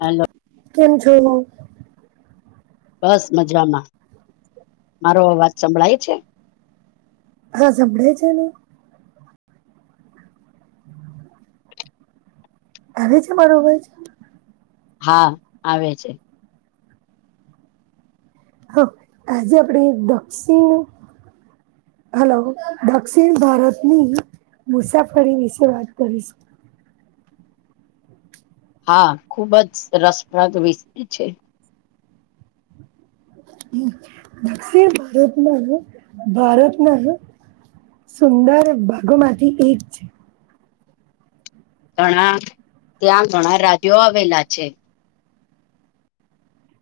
Hello કેમ જોયુ બસ મજામાં મારો અવાજ સંભળાય છે હા સાંભડે છે ને હવે છે બરોબર છે હા આવે છે હા આજે આપણેે દક્ષિણ હેલો દક્ષિણ મુસાફરી વિશે વાત કરીશ હા ખૂબ જ રસપ્રદ વિષય છે દક્ષિણ ભારતમાં ભારતના સુંદર ભાગોમાંથી એક છે ઘણા ત્યાં ઘણા રાજ્યો આવેલા છે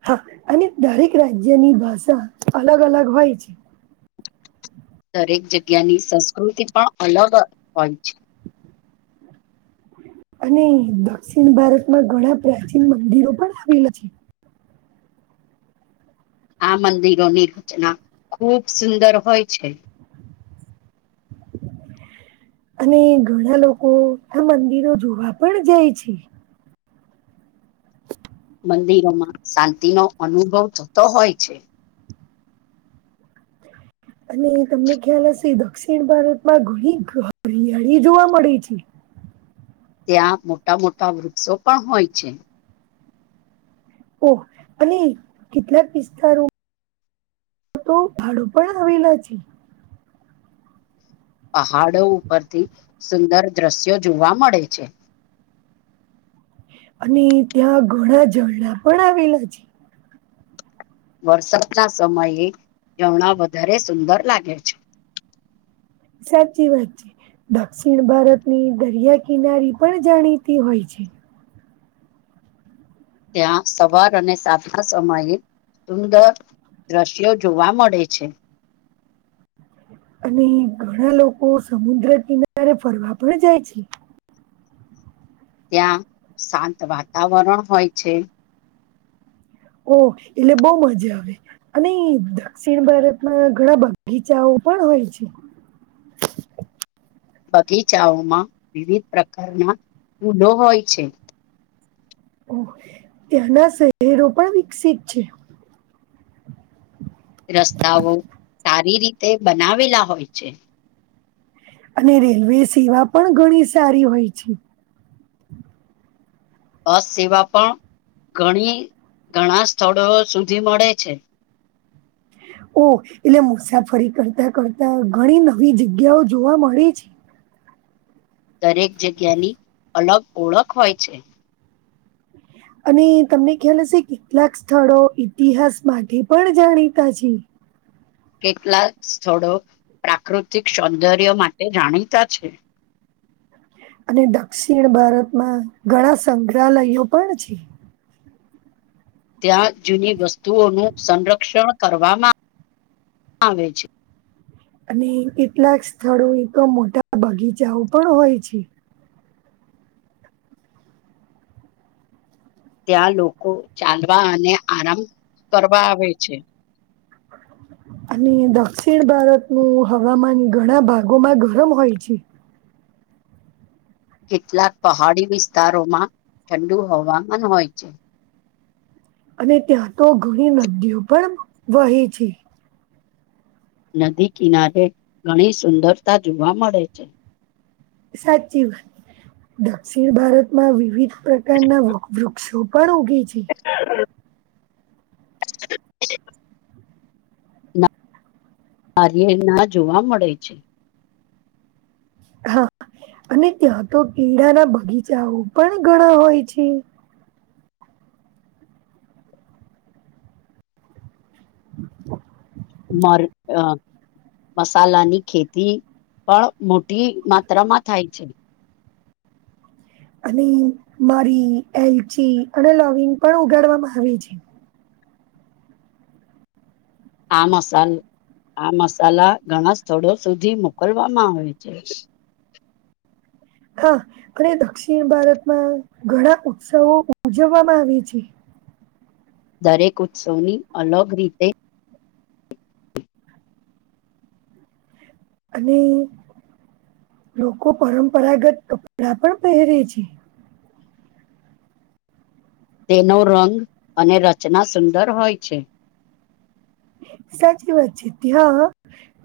હા અને દરેક રાજ્યની ભાષા અલગ અલગ હોય છે દરેક જગ્યાની સંસ્કૃતિ પણ અલગ હોય છે અને દક્ષિણ ભારતમાં ઘણા પ્રાચીન મંદિરો પણ આવેલા છે આ મંદિરોની રચના ખૂબ સુંદર હોય છે અને ઘણા લોકો આ મંદિરો જોવા પણ જાય છે મંદિરોમાં શાંતિનોો અનુભવ થતો હોય છે અને તમને ખ્યાલ હશે દક્ષિણ ભારતમાં ઘણી ઘરિયાળી જોવા મળે છે ત્યાં મોટા મોટા વૃક્ષો પણ હોય છે ઓહ અને કેટલા પિસ્તારો આ તો ભાડું પણ હવેલા છે પહાડો ઉપરથી સુંદર દ્રશ્યો જોવા મળે છે અને ત્યાં ઘણા ઝરણા પણ આવેલા છે વરસાદના સમયે જમણા વધારે સુંદર લાગે છે સાચી વાત છે દક્ષિણ ભારતની દરિયા કિનારી પણ જાણીતી હોય છે ત્યાં સવાર અને સાત ના સમયે સુંદર દ્રશ્યો જોવા મળે છે અને ઘણા લોકો સમુદ્ર કિનારે ફરવા પણ જાય છે ત્યાં શાંત વાતાવરણ હોય છે ઓ એટલે બહ મજા આવે અને દક્ષિણ ભારતમાં ઘણા બગીચાઓ પણ હોય છે બગીચાઓમાં વિવિધ પ્રકારના ફૂડો હોય છે ત્યાના શહેરો પણ વિકસિત છે રસ્તાઓ સારી રીતે બનાવેલા હોય છે અને રેલવે સેવા પણ ઘણી સારી હોય છે બસ સેવા પણ ઘણી ઘણા સ્થળો સુધી મળે છે ઓહ એટલે મુસાફરી કરતા કરતા ઘણી નવી જગ્યાઓ જોવા મળે છે દરેક જગ્યાની અલગ ઓળખ હોય છે અને તમને ખ્યાલ હશે કેટલાક સ્થળો ઇતિહાસ માટે પણ જાણીતા છે કેટલાક સ્થળો પ્રાકૃતિક સૌંદર્ય માટે જાણીતા છે અને દક્ષિણ ભારતમાં ઘણા સંગ્રહાલયો પણ છે ત્યાં જૂની વસ્તુઓનું સંરક્ષણ કરવામાં આવે હા બે છે અને કેટલાક સ્થળો એ તો મોટા બગીચાઓ પણ હોય છે ત્યાં લોકો ચાલવા અને આરામ કરવા આવે છે અને દક્ષિણ ભારતનુંું હવામાન ઘણા ભાગોમાં ગરમ હોય છે કેટલાક પહાડી વિસ્તારોમાં ઠંડુ હવામાન હોય છે અને ત્યાં તો ઘણી નદીઓ પણ વહી છે નદી કિનારે ઘણી સુંદરતા જોવા મળે છે સાચી વાત દક્ષિણ ભારતમાં વિવિધ પ્રકારના વૃક્ષો પણ ઉગે છે હ કાર્ય ના જોવા મળે છે હા અને ત્યાં તો કેળાના બગીચાઓ પણ ઘણા હોય છે મારે આ મસાલાની ખેતી પણ મોટી માત્રામાં થાય છે અને મરી એલચી અને લવિંગ પણ ઉગાડવામાં આવે છે આ મસાાલ આ મસાલા ઘણા સ્થળો સુધી મોકલવામાં આવે છે હા અને દક્ષિણ ભારતમાં ઘણા ઉત્સવો ઉજવવામાં આવે છે દરેક ઉત્સવની અલગ રીતે અને લોકો પરંપરાગત કપડા પણ પહેરે છે તેનો રંગ અને રચના સુંદર હોય છે સાચી વાત છે ત્યાં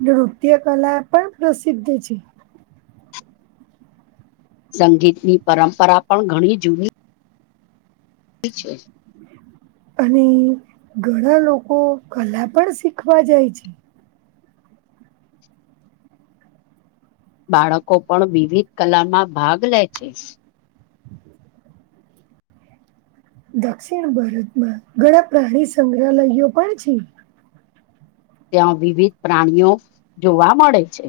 નૃત્ય કલા પણ પ્રસિદ્ધ છે સંગીતની પરંપરા પણ ઘણી જૂની ઠીક છે અને ઘણા લોકો કલા પણ શીખવા જાય છે બાળકો પણ વિવિધ કલામાં ભાગ લે છે દક્ષિણ ભારતમાં ઘણા પ્રાણી સંગ્રહાલયોયો પણ છે ત્યાં વિવિધ પ્રાણીઓ જોવા મળે છે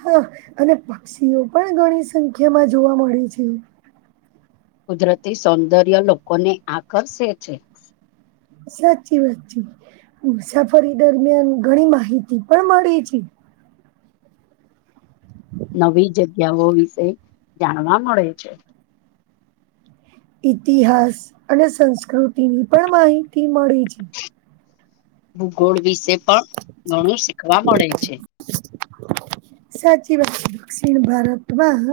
હા અને પક્ષીઓ પણ ઘણી સંખ્યા માં જોવા મળે છે કુદરતી સૌંદર્ય લોકોને આકર્ષે છે સાચી વાતચી મુસાફરી દરમિયાન ઘણી માહિતી પણ મળી છે નવી જગ્યાઓ વિશે જાણવા મળે છે ઇતિહાસ અને સંસ્કૃતિની પણ માહિતી મળે છે ભૂગોળ વિશે પણ ઘણું શીખવા મળે છે સાચી વાત છે દક્ષિણ ભારતમાં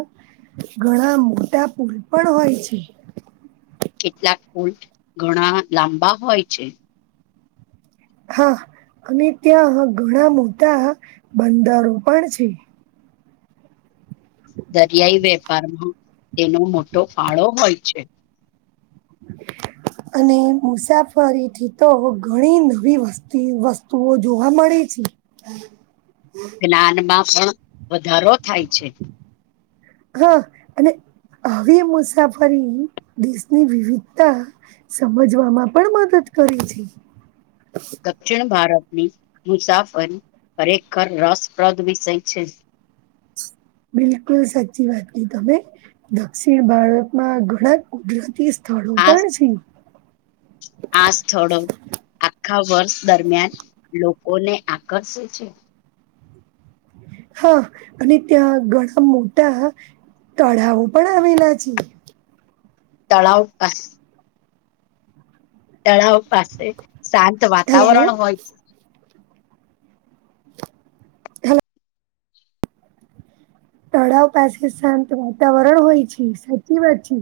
ઘણા મોટા પુલ પણ હોય છે કેટલાક પુલ ઘણા લાંબા હોય છે હા અને ત્યાં ઘણા મોટા બંદરો પણ છે દરિયાઈ વેપારમાં તેનો મોટો ફાળો હોય છે અને મુસાફરી થી તો ઘણી નવી વ વસ્તુઓ જોવા મ ળે છે જ્ઞાનમાં પણ વધારો થાય છે હા અને આવી મુસાફરી દેશની વિવિધતા સમજવામાં પણ મદદ કરી છે દક્ષિણ ભારત ની મુસાફરી ખરેખર રસપ્રદ વિષય છે બિલકુલ સાચી વાત નહી તમે દક્ષિણ ભારતમાં ઘણા કુદરતી થડું આ પણ છે આ સ્થળો આખા વર્ષ દરમિયાન લો કો ને આકર્ષે છે હા અને ત્યાં ઘણા મોટા તળાવો પણ આવેલા છે તળાવ. [unintelligible] તળાવ પાસે શાંત હેલો વાતાવરણ હોય હેલો તળાવ પાસે શાંત વાતાવરણ હોય છે સાચી વાત છે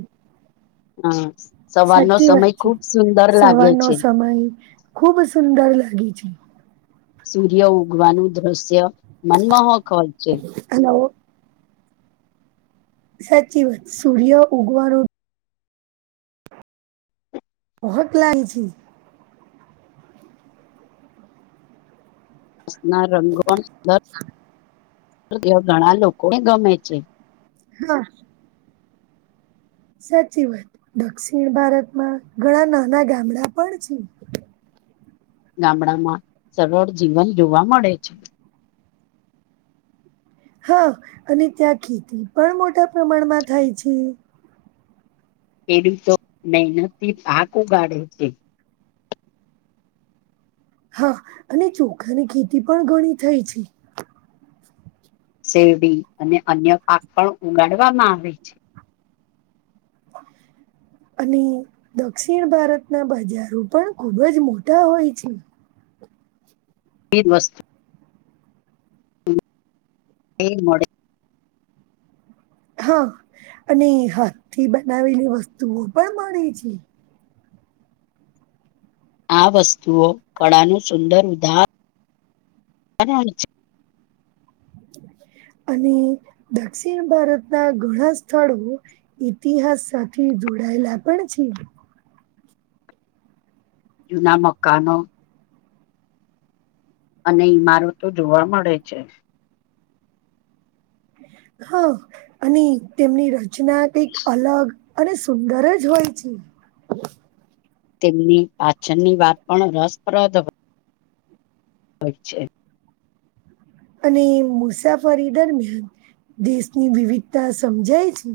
હા સવારનો સાચી સમય વાત છે ખુબ સુંદર સવાર લાગે નો છે સમય ખૂબ સુંદર લાગે છે સૂર્ય ઉગવાનું દૃશ્ય મનમોહક હોય છે હલો સાચી સૂર્ય ઉગવાનું [unintelligible] ના રંગોણ દ તેઓ ઘણા લોકોને ગમે છે હા સાચી વાત દક્ષિણ ભારતમાં ઘણા નાના ગામડા પણ છે ગામડામાં સરળ જીવન જોવા મળે છે હા અને ત્યાં ખેતી પણ મોટા પ્રમાણમાં થાય છે એેડું તો મહેનથી પાક ઉગાડે છે હા અને ચોખાની ખેતી પણ ઘણી થઈ છે શેરડી અને અન્ય પાક પણ ઉગાડવામાં આવે છે [inaudible] અને દક્ષિણ ભારતના બજારો પણ ખૂબ જ મોટા હોય છે. એક વસ્તુ એ મડે હા અને હાથ થી બનાવેલી વસ્તુઓ પણ મળે છે. આ વસ્તુઓ કળાનું સુંદર ઉધાર [inaudible] અને દક્ષિણ ભારત ના ઘણા સ્થળો ઈતિહાસ સાથે જોડાયેલા પણ છે. જૂના મકાનો અને ઈમારતો જોવા મળે છે. હા અને તેમની રચના કઈક અલગ અને સુંદર જ હોય છે. તેમની પાચનની વાત પણ રસપ્રદ હો. અચ્છા અને મુસાફરી દરમિયાન દેશની વિવિધતા સમજાય છે.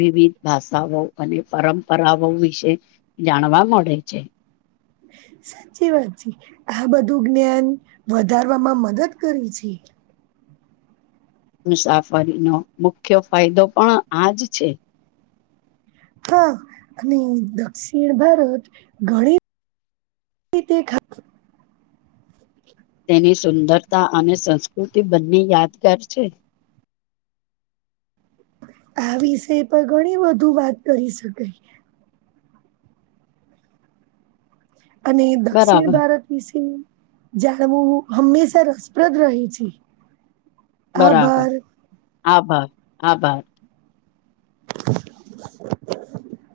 વિવિધ ભાષાઓ અને પરંપરાઓ વિશે જાણવા મળે છે. [inaudible] સાચી વાત છે આ બધું જ્ઞાન વધારવામાં મદદ કરે છે. મુસાફરીનો મુખ્ય ફાયદો પણ આ જ છે. હા અને દક્ષિણ ભારત ઘણી [unintelligible] તેની સુંદરતા અને સંસ્કૃતિ બંને યાદગાર છે. [inaudible] આ વિષય પર ઘણી બધુ વાત કરી શકાય. અને દક્ષિણ બરાબર ભારત વિશે જાણવું હંમેશા રસપ્રદ રહી છે બરાબર આભાર. આભાર આભાર. [inaudible]